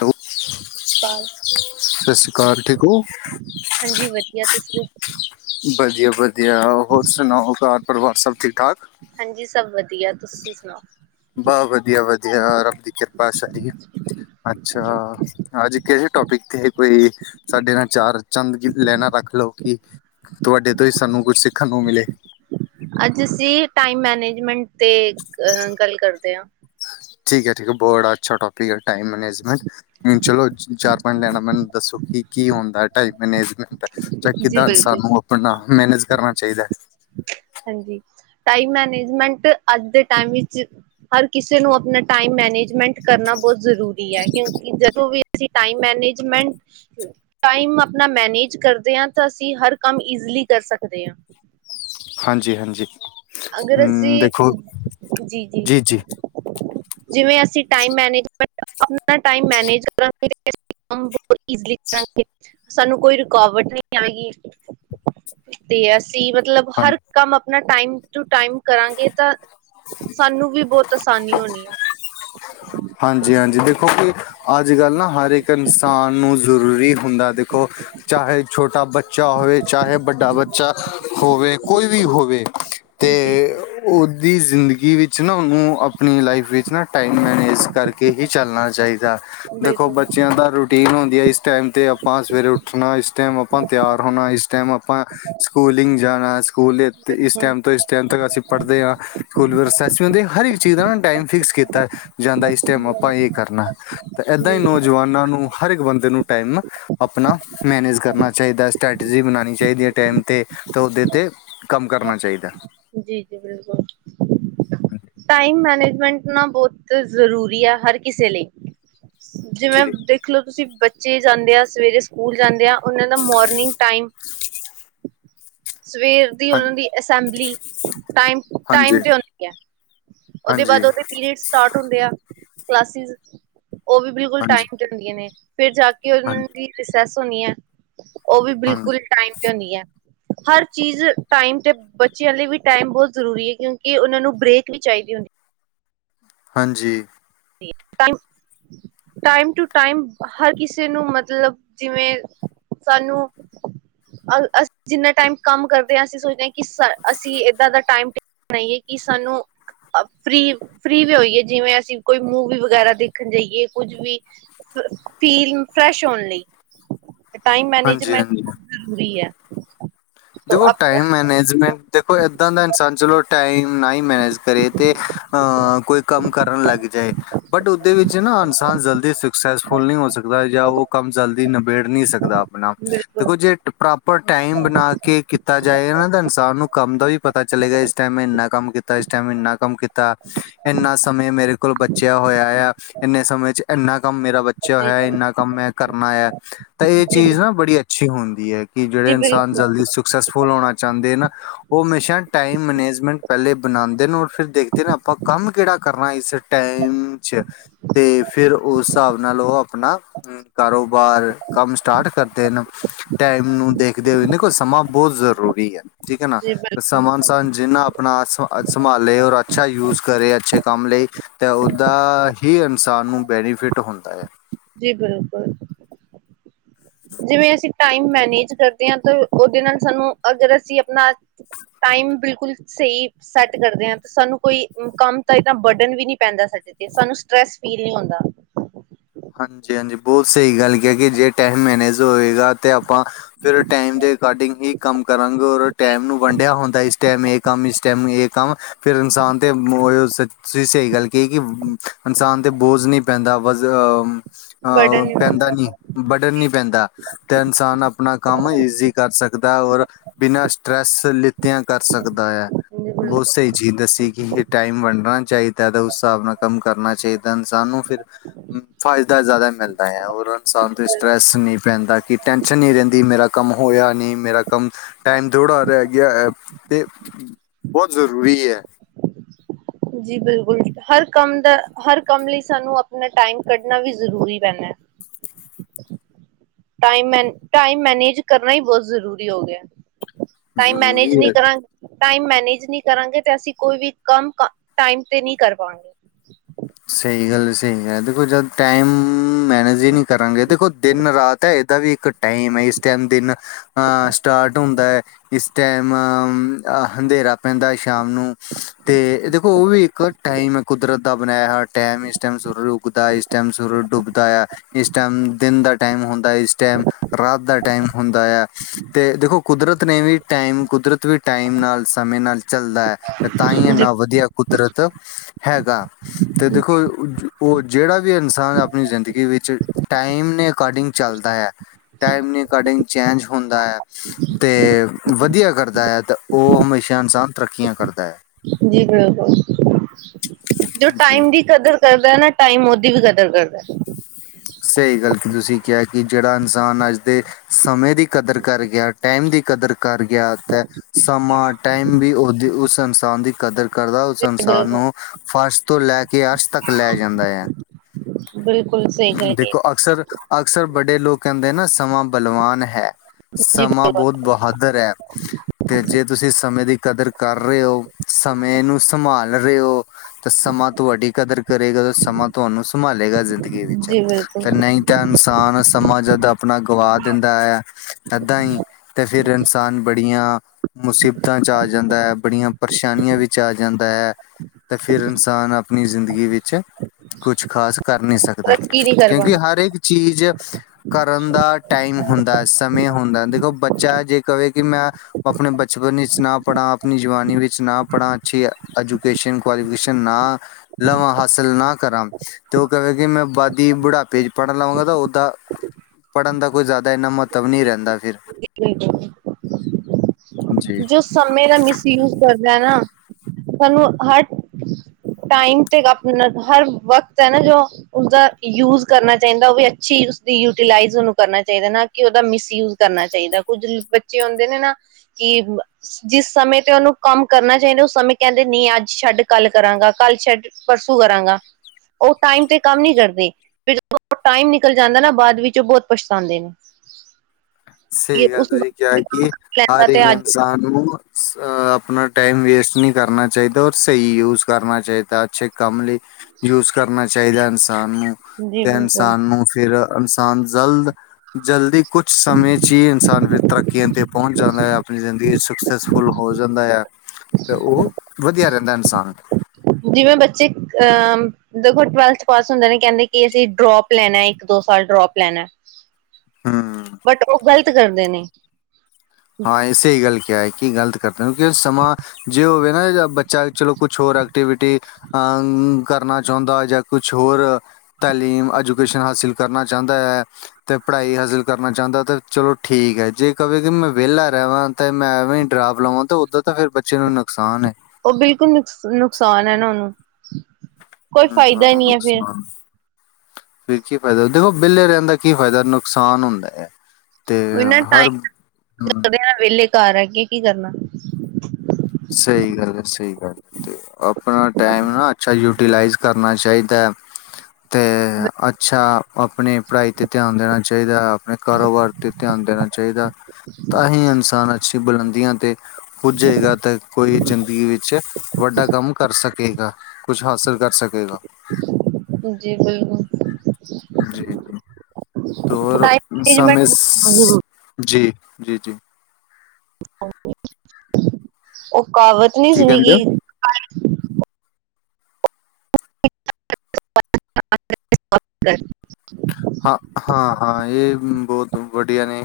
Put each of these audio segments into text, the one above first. Hello ਸਤਿ ਸ਼੍ਰੀ ਅਕਾਲ ਠੀਕ ਓ ਹਾਂਜੀ ਵਧੀਆ ਤੁਸੀਂ ਦੱਸੋ ਵਧੀਆ-ਵਧੀਆ ਹੋਰ ਸੁਣਾਓ ਘਰ ਪਰਵਾਰ ਸਭ ਠੀਕ ਠਾਕ ਹਾਂਜੀ ਸਭ ਵਧੀਆ ਤੁਸੀਂ ਸੁਣਾਓ ਬਾ ਵਧੀਆ-ਵਧੀਆ ਰਬ ਦੀ ਕਿਰਪਾ ਸਾਡੀ ਅੱਛਾ ਹਾਂਜੀ ਏ ਟੋਪਿਕ ਤੇ ਕੋਈ ਸਾਡੇ ਨਾਲ ਚਾਰ ਚੰਦ ਲੈਣਾ ਲਗ ਲੋਕੀ ਤੁਹਾਡੇ ਤੋਂ ਈ ਸਾਨੂੰ ਕੁੱਝ ਸਿੱਖਣ ਨੂੰ ਮਿਲੇ ਅੱਜ ਅਸੀਂ ਟਾਈਮ ਮੈਨੇਜਮੈਂਟ ਤੇ ਅ ਗੱਲ ਕਰਦੇ ਆ। ਠੀਕ-ਠੀਕ ਐ ਬੋਹ ੜਾ ਅੱਛਾ ਟੋਪਿਕ ਹੈ ਟਾਈਮ ਮੈਨੇਜਮੈਂਟ ਚਲੋ ਲੈਣਾ ਮੈਨੂੰ ਦੱਸੋ ਕਿ ਕੀ ਹੁੰਦਾ ਟਾਈਮ ਮੈਨੇਜਮੈਂਟ ਜਾਂ ਜੀ ਕਿੱਦਾਂ ਬਿਲਕੁਲ ਸਾਨੂੰ ਆਪਣਾ ਮੈਨੇਜ ਕਰਨਾ ਚਾਈਦਾ ਹਾਂਜੀ ਟਾਈਮ ਮੈਨੇਜਮੈਂਟ ਅੱਜ ਦੇ ਟਾਈਮ ਵਿੱਚ ਹਰ ਕਿਸੇ ਨੂੰ ਆਪਣਾ ਟਾਈਮ ਮੈਨੇਜਮੈਂਟ ਕਰਨਾ ਬੋਤ ਜ਼ਰੂਰੀ ਏ ਕਿਉਂਕਿ ਜਦੋਂ ਵੀ ਅਸੀਂ ਟਾਈਮ ਮੈਨੇਜਮੈਂਟ ਟਾਈਮ ਆਪਣਾ ਮੈਨੇਜ ਕਰਦੇ ਆ ਤਾਂ ਅਸੀਂ ਹਰ ਕੰਮ ਈਜ਼ਲੀ ਕਰ ਸਕਦੇ ਆ ਹਾਂਜੀ, ਹਾਂਜੀ ਹ ਅਗਰ ਅਸੀਂ ਦੇਖੋ ਜੀ ਜੀ ਜੀ-ਜੀ ਜਿਵੇਂ ਅਸੀਂ ਟਾਈਮ ਮੈਨੇਜ ਆਪਣਾ ਟਾਈਮ ਮੈਨੇਜ ਕਰਾਂਗੇ ਬ ਕਰਾਂਗੇ [unintelligible] ਸਾਨੂੰ ਕੋਈ ਰੁਕਾਵਟ ਨਹੀਂ ਆਏਗੀ, ਤੇ ਅਸੀਂ ਮਤਲਬ ਹਰ ਹਾਂਜੀ ਕੰਮ ਆਪਣਾ ਟਾਈਮ ਟੂ ਟਾਈਮ ਕਰਾਂਗੇ ਤਾਂ ਸਾਨੂੰ ਵੀ ਬਹੁਤ ਆਸਾਨੀ ਹੋਣੀ ਹੈ ਹਾਂਜੀ-ਹਾਂਜੀ ਦੇਖੋ ਕਿ ਅੱਜ ਕੱਲ੍ਹ ਨਾ ਹਰ ਇੱਕ ਇਨਸਾਨ ਨੂੰ ਜ਼ਰੂਰੀ ਹੁੰਦਾ ਦੇਖੋ ਚਾਹੇ ਛੋਟਾ ਬੱਚਾ ਹੋਵੇ, ਚਾਹੇ ਵੱਡਾ ਬੱਚਾ ਹੋਵੇ, ਕੋਈ ਵੀ ਹੋਵੇ ਤੇ ਜੀ ਉਹਦੀ ਜ਼ਿੰਦਗੀ ਵਿੱਚ ਨਾ ਉਹਨੂੰ ਆਪਣੀ ਲਾਈਫ ਵਿੱਚ ਨਾ ਟਾਈਮ ਮੈਨੇਜ ਕਰਕੇ ਹੀ ਚੱਲਣਾ ਚਾਹੀਦਾ ਦੇਖੋ ਬਿਲਕੁਲ ਬੱਚਿਆਂ ਦਾ ਰੁ ਰੂਟੀਨ ਹੁੰਦੀ ਹੈ ਇਸ ਟਾਈਮ 'ਤੇ ਆਪਾਂ ਸਵੇਰੇ ਉੱਠਣਾ, ਇਸ ਟਾਈਮ ਆਪਾਂ ਤਿਆਰ ਹੋਣਾ, ਇਸ ਟਾਈਮ ਆਪਾਂ ਸਕੂਲਿੰਗ ਜਾਣਾ, ਸਕੂਲ ਇਸ ਬਿਲਕੁਲ ਟਾਈਮ ਤੋਂ ਇਸ ਟਾਈਮ ਤੱਕ ਅਸੀਂ ਪੜ੍ਹਦੇ ਹਾਂ ਸਕੂਲ ਰੀਸੈਸ ਵੀ ਹੁੰਦੀ ਹਰ ਇੱਕ ਚੀਜ਼ ਦਾ ਟਮ ਫਿਕਸ ਕੀਤਾ ਜਾਂਦਾ ਆਪ ਜੀ ਇਹ ਕਰਨਾ ਤੇ ਏਦਾਂ ਹੀ ਜੀ ਨੌਜਵਾਨਾਂ ਨੂੰ ਹਰ ਇੱਕ ਬੰਦੇ ਨੂੰ ਟਾਈਮ ਆਪਣਾ ਮੈਨੇਜ ਕਰਨਾ ਚਾਹੀਦਾ ਸਟ੍ਰੈਟਜੀ ਬਣਾਉਣੀ ਚਾਹੀਦੀ ਹੈ ਟਾਈਮ ਤੇ, ਤਾਂ ਉਹਦੇ ਤੇ ਕੰਮ ਕਰਨਾ ਚਾਹੀਦਾ ਜੀ- ਜੀ ਬਿਲਕੁਲ ਟਾਈਮ ਮੈਨੇਜਮੈਂਟ ਉਠਣਾ ਬਹੁਤ ਜ਼ਰੂਰੀ ਹੈ ਹਰ ਕਿਸੇ ਲਈ, ਜਿਵੇਂ ਜੀ ਦੇ ਦੇਖ ਲਓ ਤੁਸੀਂ ਬੱਚੇ ਜਾਂਦੇ ਆ, ਸਵੇਰੇ ਸਕੂਲ ਜਾਂਦੇ ਆ, ਉਹਨਾਂ ਦਾ ਮੋਰਨਿੰਗ ਟਾਈਮ ਸਵੇਰ ਦੀ ਹਾਂ ਉਹਨਾ ਦੀ ਅਸੈਂਬਲੀ, ਟਾਈਮ ਟਾਈਮ ਹਾਂਜੀ ਤੇ ਹੁੰਦੀਆ, ਉਹਦੇ ਹਾਂਜੀ ਬਾਅਦ ਹਾਂਜੀ ਉਹਦੇ ਪੀਰੀਅਡ ਸਟਾਰਟ ਹੁੰਦੇ ਆ, ਕਲਾਸਿਸ ਉਹ ਵੀ ਬਿਲਕੁਲ ਹਾਂਜੀ ਟਾਈਮ ਚ ਹੁੰਦੀਆਂ ਨੇ ਫਿਰ ਜਾ ਕੇ ਕਿ ਉਹਨਾਂ ਹਾਂਜੀ ਦੀ ਰਿਸੈਸ ਹੋਣੀ ਹੈ, ਉਹ ਵੀ ਹਾਂਜੀ ਬਿਲਕੁਲ ਟਾਈਮ ਤੇ ਹੁੰਦੀ ਹੈ ਹਰ ਚੀਜ਼ ਟਾਈਮ ਤੇ ਬੱਚਿਆਂ ਲਈ ਵੀ ਟਾਈਮ ਬਹੁਤ ਜ਼ਰੂਰੀ ਹੈ ਕਿਉਂਕਿ ਉਹਨਾਂ ਨੂੰ ਬ੍ਰੇਕ ਵੀ ਚਾਹੀਦੀ ਹੁੰਦੀ ਹਾਂਜੀ [unintelligible] [unintelligible] ਟਾਈਮ ਟੂ ਟਾਈਮ ਹਰ ਕਿਸੇ ਨੂੰ ਮਤਲਬ ਜਿਵੇਂ ਸਾਨੂੰ ਅ ਅਂ ਜਿੰਨਾ ਟਾਈਮ ਕੰਮ ਕਰਦੇ ਹਾਂ ਅਸੀਂ ਸੋਚਦੇ ਹਾਂ ਕਿ ਅਸੀਂ ਏਦਾਂ ਦਾ ਟਾਈਮ ਬਣਾਈਏ ਕਿ ਸਾਨੂੰ ਫ੍ਰਰੀ- ਫ੍ਰਰੀ ਵੀ ਹੋਈਏ ਜਿਵੇਂ ਅਸੀਂ ਕੋਈ ਮੂਵੀ ਵਗੈਰਾ ਦੇਖਣ ਜਾਈਏ ਕੁੱਝ ਵੀ ਫੀਲ ਫਰੈਸ਼ ਹੋਣ ਲਈ ਟਾਈਮ ਮੈਨੇਜਮੈਂਟ ਹਾਂਜੀ ਬ ਜ਼ਰੂਰੀ ਹੈ ਤੋ ਦੇਖੋ ਟਾਈਮ ਮੈਨੇਜਮੈਂਟ ਦੇਖੋ ਏਦਾਂ ਦਾ ਇਨਸਾਨ ਚਲੋ ਟਾਈਮ ਨਾ ਹੀ ਮੈਨੇਜ ਕਰੇ ਤੇ ਅ ਕੋਈ ਕੰਮ ਕਰਨ ਲੱਗ ਜਾਏ ਬਟ ਉਹਦੇ ਵਿੱਚ ਨਾ ਇਨਸਾਨ ਜਲਦੀ ਸਕਸੈਸਫੁਲ ਨਹੀਂ ਹੋ ਸਕਦਾ ਜਾਂ ਉਹ ਕੰਮ ਜਲਦੀ ਨਿਬੇੜ ਨਹੀਂ ਸਕਦਾ ਆਪ ਬਿਲਕੁਲ ਦੇਖੋ ਜੇ ਪ੍ਰੋਪਰ ਟਾਈਮ ਬਣਾ ਕੇ ਕੀਤਾ ਜਾਏਗਾ ਨਾ ਤਾਂ ਇਨਸਾਨ ਨੂੰ ਕੰਮ ਦਾ ਵੀ ਪਤਾ ਚਲੇਗਾ ਇਸ ਟਾਈਮ ਇੰਨਾ ਕੰਮ ਕੀਤਾ, ਇਸ ਟਾਈਮ ਇੰਨਾ ਕੰਮ ਕੀਤਾ ਇੰਨਾ ਸਮੇਂ ਮੇਰੇਲ ਕੋਲ ਬੱਚਿਆ ਹੋਇਆ ਆ ਇੰਨੇ ਸਮੇਂ ਚ ਇੰਨਾ ਕੰਮ ਮੇਰਾ ਬੱਚਿਆ ਜੀ ਹੋਇਆ ਇੰਨਾ ਕੰਮ ਹੈ ਕਰਨਾ ਹੈ ਤਾਂ ਇਹ ਜੀ ਚੀਜ਼ ਨਾ ਬੜੀ ਅੱਛੀ ਹੁੰਦੀ ਹੈ ਕਿ ਜਿਹੜੇ ਜੀ ਇਨਸਾਨ ਬਿਲਕੁਲ ਜਲਦੀ ਸਕਸੈਸਫੁਲ ਹੋਣਾ ਚਾਹੁੰਦੇ ਨੇ ਉਹ ਹਮੇਸ਼ਾ ਟਾਈਮ ਮੈਨੇਜਮੈਂਟ ਪਹਿਲੇ ਬਣਾਉਦੇ ਫਿਰ ਦੇਖਦੇ ਤੇ ਆਪਾਂ ਕੰਮ ਕਿਹੜਾ ਕਰਨਾ ਇਸ ਟਾਈਮ ਚ ਤੇ ਫਿਰ ਉਸ ਹਿਸਾਬ ਨਾਲ ਉਹ ਆਪਣਾ ਕਾਰੋਬਾਰ ਕੰਮ ਸਟਾਰਟ ਕਰਦੇ ਨੇ ਟਾਈਮ ਨੂੰ ਦੇਖਦੇ ਹੋ ਇਹਦੇ ਕੋਲ ਸਮਾਂ ਬਹੁਤ ਜ਼ਰੂਰੀ ਹੈ, ਠੀਕ ਹੈ ਨਾ ਜੀ ਤੇ ਬਿਲਕੁਲ ਸਮਾ ਅਨੁਸਾਰ ਜਿੰਨ੍ਹਾਂ ਆਪਣਾ ਸੰਭਾਲੇ ਅੱਛਾ ਯੂਜ ਕਰੇ ਅੱਛੇ ਕੰਮ ਲਈ ਤੇ ਓਦਾ ਹੀ ਇਨਸਾਨ ਨੂੰ ਬੈਨੀਫਿਟ ਹੁੰਦਾ ਹੈ ਜੀ ਬਿਲਕੁਲ ਜਿਵੇਂ ਅਸੀਂ ਟਾਈਮ ਮੈਨੇਜ ਕਰਦੇ ਹਾਂ, ਤਾਂ ਉਹਦੇ ਨਾਲ ਸਾਨੂੰ ਅਗਰ ਅਸੀਂ ਆਪਣਾ ਟਾਈਮ ਬਿਲਕੁਲ ਸਹੀ ਸੈੱਟ ਕਰਦੇ ਹਾਂ, ਤੇ ਸਾਨੂੰ ਕੋਈ ਕੰਮ ਤਾਂ ਇਦ ਬਰਡਨ ਵੀ ਨੀ ਪੈਂਦਾ ਸਾਡੇ ਤੇ, ਸਾਨੂੰ ਸਟਰੈਸ ਫੀਲ ਨਹੀਂ ਹੁੰਦਾ। ਹਾਂਜੀ ਹਾਂਜੀ ਬਹੁਤ ਸਹੀ ਗੱਲ ਕਹੀ, ਕਿ ਜੇ ਟਾਈਮ ਮੈਨੇਜ ਹੋਵੇਗਾ, ਤੇ ਆਪਾਂ ਫਿਰ ਟਾਈਮ ਦੇ ਅਕੋਡਿੰਗ ਹੀ ਕੰਮ ਕਰਾਂਗੇ, ਹੋਰ ਟਾਈਮ ਨੂੰ ਵੰਡਿਆ ਹੁੰਦਾ, ਇਸ ਟਾਈਮ ਇਹ ਕੰਮ, ਇਸ ਟਾਈਮ ਇਹ ਕੰਮ ਫਿਰ ਇਨਸਾਨ, ਤੇ ਤੁਸੀਂ ਸਹੀ ਗੱਲ ਕਹੀ ਕਿ ਇਨਸਾਨ ਤੇ ਬੋਝ ਨਹੀਂ ਪੈਂਦਾ ਵ ਬਰਡਨ ਅਹ ਨਹੀਂ ਪੈਂਦਾ ਨੀ, ਬਰਡਨ ਨੀ ਪੈਂਦਾ। ਤੇ ਇਨਸਾਨ ਆਪਣਾ ਕੰਮ ਈਜ਼ੀ ਕਰ ਸਕਦਾ ਹੈ, ਔਰ ਬਿਨਾਂ ਸਟਰ੍ਰੈੱਸ ਲਿਤੇਆਂ, ਕਰ ਸਕਦਾ ਹੈ। ਜੀ ਬਹੁਤ ਸਹੀ ਚੀਜ਼ ਦੱਸੀ, ਕਿ ਟਾਈਮ ਵੰਡਣਾ ਚਾਹੀਦਾ, ਤਾਂ ਉਸ ਹਿਸਾਬ ਨਾਲ ਕੰਮ ਕਰਨਾ ਚਾਹੀਦਾ, ਇਨਸਾਨ ਨੂੰ ਫਿਰ ਹੂ ਫ਼ਾਇਦਾ ਜ਼ਿਆਦਾ ਮਿਲਦਾ ਹੈ, ਹੋਰ ਇਨਸਾਨ ਤੋਂ ਬਿਲਕੁਲ ਸਟ੍ਰੈਸ ਨਹੀਂ ਪੈਂਦਾ, ਕਿ ਟੈਨਸ਼ਨ ਨਹੀਂ ਰਹਿੰਦੀ, ਮੇਰਾ ਕੰਮ ਹੋਇਆ ਨਹੀਂ, ਮੇਰਾ ਕੰਮ, ਟਾਈਮ ਥੋੜ੍ਹਾ ਰਹਿ ਗਿਆ ਅਤੇ ਬਹੁਤ ਜ਼ਰੂਰੀ ਹੈ ਜੀ ਬਿਲਕੁਲੀ, ਹਰ ਕੰਮ ਦਾ ਹਰ ਕੰਮ ਲਈ ਸਾਨੂੰ ਆਪਣਾ ਟਾਈਮ ਕੱਢਣਾ ਵੀ ਜ਼ਰੂਰੀ ਪੈਂਦਾ। ਟਮ ਮੈਨ ਟਾਈਮ ਮੈਨੇਜ ਕਰਨਾ ਹੀ ਬਹੁਤ ਜ਼ਰੂਰੀ ਹੋ ਗਿਆ, ਟਾਈਮ ਮੈਨੇਜ ਜ਼ਰੂਰੀ ਹੈ ਨਹੀਂ ਕਰਾਂਗੇ ਟਾਈਮ ਮੈਨੇਜ ਨਹੀਂ ਕਰਾਂਗੇ, ਤੇ ਅਸੀਂ ਕੋਈ ਵੀ ਕੰਮ ਟਾਈਮ ਤੇ ਨ ਕਰ ਪਾਂਗੇ। ਸਹੀ ਗੱਲ ਸਹੀ ਹੈ, ਦੇਖੋ ਜਦ ਟਾਈਮ ਮੈਨੇਜ ਹੀ ਨਹੀਂ ਕਰਾਂਗੇ, ਦੇਖੋ ਦਿਨ ਰਾਤ ਹੈ, ਇਹਦਾ ਵੀ ਇੱਕ ਟਾਈਮ, ਇਸ ਟਾਈਮ ਦਿਨ ਸਟਾਰਟ ਹੁੰਦਾ ਹੈ। ਇਸ ਟਾਈਮ ਹ, ਅੰਧੇਰਾ ਪੈਂਦਾ ਸ਼ਾਮ ਨੂੰ। ਤੇ, ਦੇਖੋ ਉਹ ਵੀ ਇੱਕ ਟਾਈਮ ਹੈ, ਕੁਦਰਤ ਦਾ ਬਣਾਇਆਾ ਟਾਈਮ, ਇਸ ਟਾਈਮ ਸੁਰਜ ਉੱਗਦਾ, ਇਸ ਟਾਈਮ ਸੁਰਜ ਡੁੱਬਦਾ ਆ। ਇਸ ਟਾਈਮ ਦਿਨ ਦਾ ਟਾਈਮ ਹੁੰਦਾ, ਇਸ ਟਾਈਮ ਰਾਤ ਦਾ ਟਾਈਮ ਹੁੰਦਾ ਆ, ਤੇ ਦੇਖੋ ਕੁਦਰਤ ਨੇ ਵੀ ਟਾਈਮ, ਕੁਦਰਤ ਵੀ ਟਾਈਮ ਨਾਲ, ਸਮੇਂ ਨਾਲ ਚੱਲਦਾ ਹੈ, ਤੇ ਤਾਂ ਹੀ ਇੰਨਾ ਵਧੀਆ ਕੁਦਰਤ ਹੈਗਾ, ਤੇ ਦੇਖੋ ਉਹ ਜਿਹੜਾ ਵੀ ਇਨਸਾਨ ਆਪਣੀ ਜ਼ਿੰਦਗੀ ਵਿੱਚ, ਟਾਈਮ ਦੇ ਅਕੋਡਿੰਗ ਚੱਲਦਾ ਹੈ ਟਾਈਮ ਨ ਅਕਾਡਿੰਗ ਚੇਂਜ ਹੁੰਦਾ ਹੈ ਤੇ ਵਧੀਆ ਕਰਦਾ ਹੈ, ਤੇ ਉਹ ਹਮੇਸ਼ਾ ਇਨਸਾਨ ਤਰੱਕੀਆਂ ਕਰਦਾ ਹੈ। ਜੀ ਬਿਲਕੁਲ, ਜੋ ਜੀ ਟਾਈਮ ਦੀ ਕਦਰ ਕਰਦਾ ਨਾ, ਟਾਈਮ ਉਹਦੀ ਵੀ ਕਦਰਮ ਕਰਦਾ। ਸਹੀ ਗੱਲ, ਕੀ ਤੁਸੀਂ ਕਿਹਾ ਕਿ ਜਿਹੜਾ ਇਨਸਾਨ ਅੱਜ ਦੇ ਸਮਯ ਦੀ ਕਦਰ ਕਰ ਗਿਆ, ਟਾਈਮ ਦੀ ਕਦਰ ਕਰ ਗਿਆ ਤੇ ਸਮਾਂ, ਟਾਈਮ ਵੀ ਉਹਦੀ, ਉਸ ਇਨਸਾਨ ਦੀ ਕਦਰ ਕਰਦਾ, ਉਸ ਇਨਸਾਰ ਬਿਲਕੁਲ ਨੂੰ ਫਰਸ਼ ਤੋਂ ਲੈ ਕੇ ਅਰਸ਼ ਤੱਕ ਲੈ ਜਾਂਦਾ ਹੈ। ਬਿਲਕੁਲ ਸਹੀ ਗੱਲ ਕਹੀ ਦੇਖੋ ਅਕਸਰ ਅਕਸਰ ਵੱਡੇ ਲੋਕ ਕਹਿੰਦੇ ਨਾ, ਸਮਾਂ ਬਲਵਾਨ ਹੈ, ਜੀ ਸਮਾਂ ਬਹੁਤ ਬਹਾਦਰ ਹੈ। ਤੇ ਜੇ ਤੁਸੀਂ ਸਮਯ ਦੀ ਕਦਰ ਕਰ ਰਹੇ ਹੋ, ਸਮਯ ਨੂੰ ਸੰਭਾਲ ਰਹੇ ਹੋ ਤੇ ਸਮਾਂ ਤੁਹਾਡੀ ਕਦਰ ਕਰੇਗਾ, ਤੇ ਸਮਾਂ ਤੁਹਾਨੂੰ ਸੰਭਾਲੇਗਾ ਜ਼ਿੰਦਗੀ ਵਿੱਚ, ਜੀ ਬਿਲਕੁਲ ਤੇ ਨਹੀ ਤਾਂ ਇਨਸਾਨ ਸਮਾਂ ਜਦ ਆਪਣਾ ਗਵਾ ਦਿੰਦਾ ਹੈ, ਏਦਾਂ ਹੀ ਤੇ ਫਿਰ ਇਨਸਾਨ ਬੜੀਆਂ ਮੁਸੀਬਤਾਂ ਚ ਆ ਜਾਂਦਾ ਹੈ, ਬੜੀਆਂ ਪਰੇਸ਼ਾਨੀਆਂ ਵਿੱਚ ਆ ਜਾਂਦਾ ਹੈ, ਤੇ ਫਿਰ ਇਨਸਾਨ ਆਪਣੀ ਜ਼ਿੰਦਗੀ ਵਿੱਚ ਕੁਛ ਖਾਸ ਕਰ ਨਹੀਂ ਸਕਦਾ, ਤਰੱਕੀ ਨਹੀਂ ਕਰ ਕਿਉਂਕਿ ਪਾਉਂਦਾ ਹਰ ਇੱਕ ਚੀਜ਼ ਕਰਨ ਦਾ ਟਾਈਮ ਹੁੰਦਾ, ਸਮਯ ਹੁੰਦਾ, ਦੇਖੋ ਬੱਚਾ ਜੇ ਕਵੇ ਕਿ ਮੈਂ ਆਪਣੇ ਬਚਪਨ ਵਿੱਚ ਨਾ ਪੜ੍ਹਾ, ਆਪਣੀ ਜਵਾਨੀ ਵਿੱਚ ਨਾ ਪੜ੍ਹਾ, ਅੱਛੀ ਐਜੂਕੇਸ਼ਨ ਕੁਆਲੀਫਿਕੇਸ਼ਨ ਨਾ ਲਵਾਂ, ਹਾਸਿਲ ਨਾ ਕਰਾਂ, ਤੇ ਉਹ ਕਵੇ ਕਿ ਮੈਂ ਬਾਦ ਬੁਢਾਪੇ ਚ ਪੜ੍ਹ ਲਵਾਂਗਾ, ਤਾਂ ਓਦਾਂ ਪੜ੍ਹਨ ਦਾ ਕੋਈ ਜ਼ਿਆਦਾ ਇੰਨਾ ਮਹੱਤਵ ਨਹੀਂ ਰਹਿੰਦਾ ਫਿਰ। [unintelligible] ਜੀ ਜੋ ਸਮਯ ਦਾ ਮਿਸਯੂਜ ਕਰਦਾ ਨਾ, ਸਾਨੂੰ ਹਰ ਟਾਈਮ ਤੇ ਣਾ, ਹਰ ਵਕਤ ਹੈ ਨਾ ਜੋ ਉਸਦਾ ਯੂਜ ਕਰਨਾ ਚਾਹੀਦਾ, ਉਹ ਵੀ ਅੱਛੀ ਉਸਦੀ ਯੂਟੀਲਾਈਜ਼ ਉਹਨੂੰ ਕਰਨਾ ਚਾਹੀਦਾ ਨਾ। ਕਿ ਉਹਦਾ ਮਿਸਯੂਜ ਕਰਨਾ ਚਾਹੀਦਾ, ਕੁੱਝ ਬੱਚੇ ਹੁੰਦੇ ਨੇ ਨਾ ਕਿ ਜਿਸ ਸਮੇਂ ਤੇ ਉਹਨੂੰ ਕੰਮ ਕਰਨਾ ਚਾਹੀਦਾ, ਉਸ ਸਮੇਂ ਕਹਿੰਦੇ ਨਹੀਂ ਅੱਜ ਛੱਡ ਕੱਲ ਕਰਾਂਗਾ, ਕੱਲ ਛੱਡ ਪਰਸੋਂ ਕਰਾਂਗਾ, ਉਹ ਟਾਈਮ ਤੇ ਕੰਮ ਨੀ ਕਰਦੇ। ਫਿਰ ਜਦੋਂ ਟਾਈਮ ਨਿਕਲ ਜਾਂਦਾ ਨਾ, ਬਾਅਦ ਵਿਚ ਉਹ ਬਹੁਤ ਪਛਤਾਂਦੇ ਨੇ। ਇਹ ਸਹੀ ਗੱਲ, ਉਸ ਤੁਸੀ ਵਕਤ ਕਿਹਾ ਤੇ ਕੰਮ ਕਿ ਕਰ ਲੈਂਦਾ ਹਰ ਤੇ ਇਕ ਅੱਜ ਇਨਸਾਨ ਨੂੰ ਆਪਣਾ ਟਾਈਮ ਵੇਸਟ ਨਹੀ ਕਰਨਾ ਚਾਹੀਦਾ, ਔਰ ਸਹੀ ਯੂਜ ਕਰਨਾ ਚਾਹੀਦਾ, ਅੱਛੇ ਕੰਮ ਲਈ ਯੂਜ ਕਰਨਾ ਚਾਹੀਦਾ ਇਨਸਾਨ ਨੂੰ। ਜੀ ਤੇ ਬਿਲਕੁਲ। ਇਨਸਾਨ ਨੂੰ ਫਿਰ, ਇਨਸਾਨ ਜਲਦ ਜਲਦੀ ਕੁਛ ਸਮੇਂ ਜੀ ਇਨਸਾਨ ਫਿਰ ਤਰੱਕੀਆਂ ਤੇ ਪਹੁੰਚ ਜਾਂਦਾ ਐ, ਆਪਣੀ ਜ਼ਿੰਦਗੀ ਚ ਸਕਸੈਸਫੁੱਲ ਹੋ ਜਾਂਦਾ ਐ। ਤੇ ਉਹ ਵਧੀਆ ਰਹਿੰਦਾ ਇਨਸਾਨ। ਜਿਵੇਂ ਬੱਚੇ ਅੰ ਦੇਖੋ ਟਵੈਲਥ ਪਾਸ ਹੁੰਦੇ ਨੇ, ਕਹਿੰਦੇ ਕਿ ਅਸੀ ਡਰੋਪ ਲੈਣਾ, ਇਕ ਦੋ ਸਾਲ ਡਰੋਪ ਲੈਣਾ। ਹੂੰ ਬਟ ਉਹ ਗਲਤ ਕਰਦੇ ਨੇ। ਹਾਂ, ਇਹ ਸਹੀ ਗੱਲ ਕਿਆ ਏ ਕਿ ਗਲਤ ਕਰਦੇ ਉਹ, ਕਿਉਂਕਿ ਸਮਾਂ ਜੇ ਹੋਵੇ ਨਾ ਬੱਚਾ ਚਲੋ ਕੁਛ ਹੋਰ ਐਕਟੀਵਿਟੀ ਅੰ ਕਰਨਾ ਚਾਹੁੰਦਾ, ਜਾਂ ਕੁਛ ਹੋਰ ਤਲੀਮ ਐਜੂਕੇਸ਼ਨ ਹਾਸਿਲ ਕਰਨਾ ਚਾਂਹਦਾ ਐ। ਤੇ ਪੜ੍ਹਾਈ ਹਾਸਿਲ ਕਰਨਾ ਚਾਂਹਦਾ ਤੇ ਚਲੋ ਠੀਕ ਐ, ਜੇ ਕਵੇ ਕਿ ਮੈਂ ਵਿਹਲਾ ਰਹਿਵਾਂ, ਤੇ ਮੈ ਐਵੇਂ ਹੀ ਡਰਾਪ ਲਵਾਂ, ਤੇ ਉਦਾਂ ਤਾਂ ਫੇਰ ਬੱਚੇ ਨੂੰ ਨੁਕਸਾਨ ਐ। ਉਹ ਬਿਲਕੁਲ ਨੁਕ ਨੁਕਸਾਨ ਐ ਨਾ ਉਹਨੂੰ, ਕੋਈ ਹਮ ਫਾਇਦਾ ਉਹਨੂੰ ਨੀ ਹੈ ਫਿਰ ਨੁਕਸਾਨ ਫਿਰ ਕੀ ਫਾਇਦਾ, ਦੇਖੋ ਵਿਹਲੇ ਰਹਿਣ ਦਾ ਕੀ ਫਾਇਦਾ ਨੁਕਸਾਨ ਹੁੰਦਾ ਹੈ। ਤੇ ਐਨਾ ਹਰ ਹਮ ਟਾਈਮ ਵਿਹਲੇ ਘਰ ਰਹਿ ਕੇ ਕੀ ਕਰਨਾ। ਸਹੀ ਗੱਲ ਐ, ਸਹੀ ਗੱਲ ਤੇ ਆਪਣਾ ਟੈਮ ਨਾ ਅੱਛਾ ਯੂਟੀਲਾਈਜ਼ ਕਰਨਾ ਚਾਹੀਦਾ। ਤੇ ਅੱਛਾ ਆਪਣੀ ਪੜ੍ਹਾਈ ਤੇ ਧਿਆਨ ਦੇਣਾ ਚਾਹੀਦਾ। ਆਪਣੇ ਕਾਰੋਬਾਰ ਤੇ ਧਿਆਨ ਦੇਣਾ ਚਾਹੀਦਾ, ਤਾਂ ਹੀ ਇਨਸਾਨ ਅੱਛੀ ਬੁਲੰਦੀਆਂ ਤੇ ਪੁੱਜੇਗਾ ਤੇ, ਕੋਈ ਜ਼ਿੰਦਗੀ ਵਿੱਚ ਵੱਡਾ ਕੰਮ ਕਰ ਸਕੇ। ਠੀਕ ਐ, ਕੁੱਛ ਹਾਸਿਲ ਕਰ ਸਕੇਗਾ। ਜੀ ਬਿਲਕੁਲ ਜੀ-ਜੀ ਹੋਰ ਟਾਈਮ ਸਮੇਂ ਸਿ, ਮੈਨੇਜਮੈਂਟ ਜੀ-ਜੀ-ਜੀ ਉਹ ਕਹਾਵਤ ਨੀ ਕੀ ਕਹਿੰਦੇ ਹੋ ਸੁਣੀਗੀ। [unintelligible] ਹਾਂ- ਹਾਂ-ਹਾਂ ਇਹ ਬੋਤ ਵਡੀਆ ਨੇ,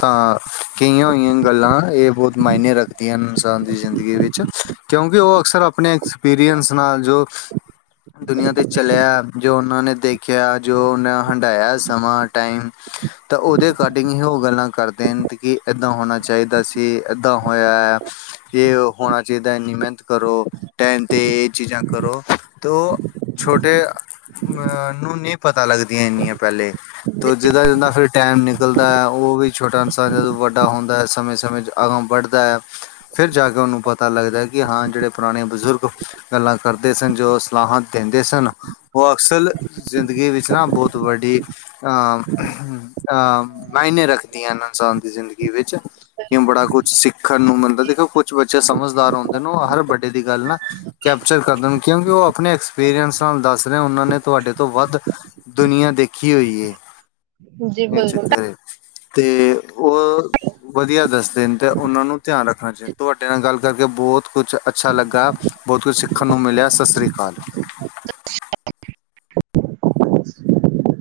ਤਾਂ ਕਈਆਂ ਹੋਈਆਂ ਗੱਲਾਂ ਇਹ ਬਹੁਤ ਮਾਇਨੇ ਰੱਖ ਦੀਆਂ ਇਨਸਾਨ ਦੀ ਜ਼ਿੰਦਗੀ ਵਿੱਚ, ਕਿਉਂਕਿ ਉਹ ਅਕਸਰ ਆਪਣੇ ਐਕਸਪੀਰੀਅੰਸ ਨਾਲ ਜੋ ਦੁਨੀਆਂ ਤੇ ਚਲਿਆ, ਜੋ ਉਹਨਾਂ ਨੇ ਦੇਖਿਆ, ਜੋ ਉਹਨਾਂ ਹੰਢਾਇਆ ਸਮਾਂ ਟਾਈਮ, ਤਾਂ ਉਹਦੇ ਅਕਾਡਿੰਗ ਹੀ ਉਹ ਗੱਲਾਂ ਕਰ ਦਿਨ ਦੀ ਕਿ ਏਦਾਂ ਹੋਣਾ ਚਾਹੀਦਾ ਸੀ, ਏਦਾਂ ਹੋਇਆ ਆ। ਇਹ ਹੋਣਾ ਚਾਹੀਦਾ ਇੰਨੀ ਮਿਹਨਤ ਕਰੋ, ਟਾਈਮ ਤੇ ਇਹ ਚੀਜਾਂ ਕਰੋ, ਤੋ ਛੋਟੇ ਅਹ ਨੂੰ ਨਹੀਂ ਪਤਾ ਲੱਗਦੀਆਂ ਇੰਨੀਆਂ ਪਹਿਲੇ। ਦੂਜੇ ਦਾ ਜਿੱਦਾਂ ਫੇਰ ਟਾਈਮ ਨਿਕਲਦਾ ਐ, ਉਹ ਵੀ ਛੋਟਾ ਇਨਸਾਨ ਜਦੋਂ ਵੱਡਾ ਹੁੰਦਾ, ਸਮੇਂ- ਸਮੇਂ ਅਗਾਂਹ ਵੱਢਦਾ, ਫਿਰ ਜਾ ਕੇ ਉਹਨੂੰ ਪਤਾ ਲੱਗਦਾ, ਕਿ ਹਾਂ ਜਿਹੜੇ ਪੁਰਾਣੇ ਬਜ਼ੁਰਗ ਗੱਲਾਂ ਕਰਦੇ ਸਨ, ਜੋ ਸਲਾਹਾਂ ਦਿੰਦੇ ਸਨ, ਉਹ ਅਕਸਰ ਜ਼ਿੰਦਗੀ ਵਿਚ ਨਾ ਬਹੁਤ ਵਡੀ ਅਹ ਅਹ ਮਾਇਨੇ ਰੱਖਦੀਆਂ ਹਨ, ਇਨਸਾਨ ਦੀ ਜ਼ਿੰਦਗੀ ਵਿੱਚ। ਕਿ ਬੜਾ ਕੁਛ ਸਿੱਖਣ ਨੂੰ ਮਿਲਦਾ, ਦੇਖੋ ਕੁਛ ਬੱਚੇ ਸਮਝਦਾਰ ਹੁੰਦੇ ਨੇ, ਉਹ ਹਰ ਵੱਡੇ ਦੀ ਗੱਲ ਨਾ ਕੈਪਚਰ ਕਰ ਦੇਣ, ਕਿਉਕਿ ਉਹ ਆਪਣੇ ਐਕਸਪੀਰੀਅੰਸ ਨਾਲ ਦੱਸ ਰਹੇ ਆ, ਉਹਨਾਂ ਨੇ ਤੁਹਾਡੇ ਤੋਂ ਵੱਧ ਦੁਨੀਆਂ ਦੇਖੀ ਹੋਈ ਏ, ਜੀ ਇਹ ਬਿਲਕੁਲ ਚੱਕਰ ਏ। ਤੇ ਉਹ ਵਧੀਆ ਦੱਸਦੇ ਨੇ, ਤੇ ਉਹਨਾ ਨੂੰ ਧਿਆਨ ਰੱਖਣਾ ਚਾਹੀਦਾ, ਤੁਹਾਡੇ ਨਾਲ ਗੱਲ ਕਰਕੇ ਬੋਤ ਕੁਛ ਅੱਛਾ ਲੱਗਾ ਬਹੁਤ ਕੁਛ ਸਿਖਣ ਨੂੰ ਮਿਲਿਆ ਸਤਿ ਸ੍ਰੀ ਅਕਾਲ। [unintelligible]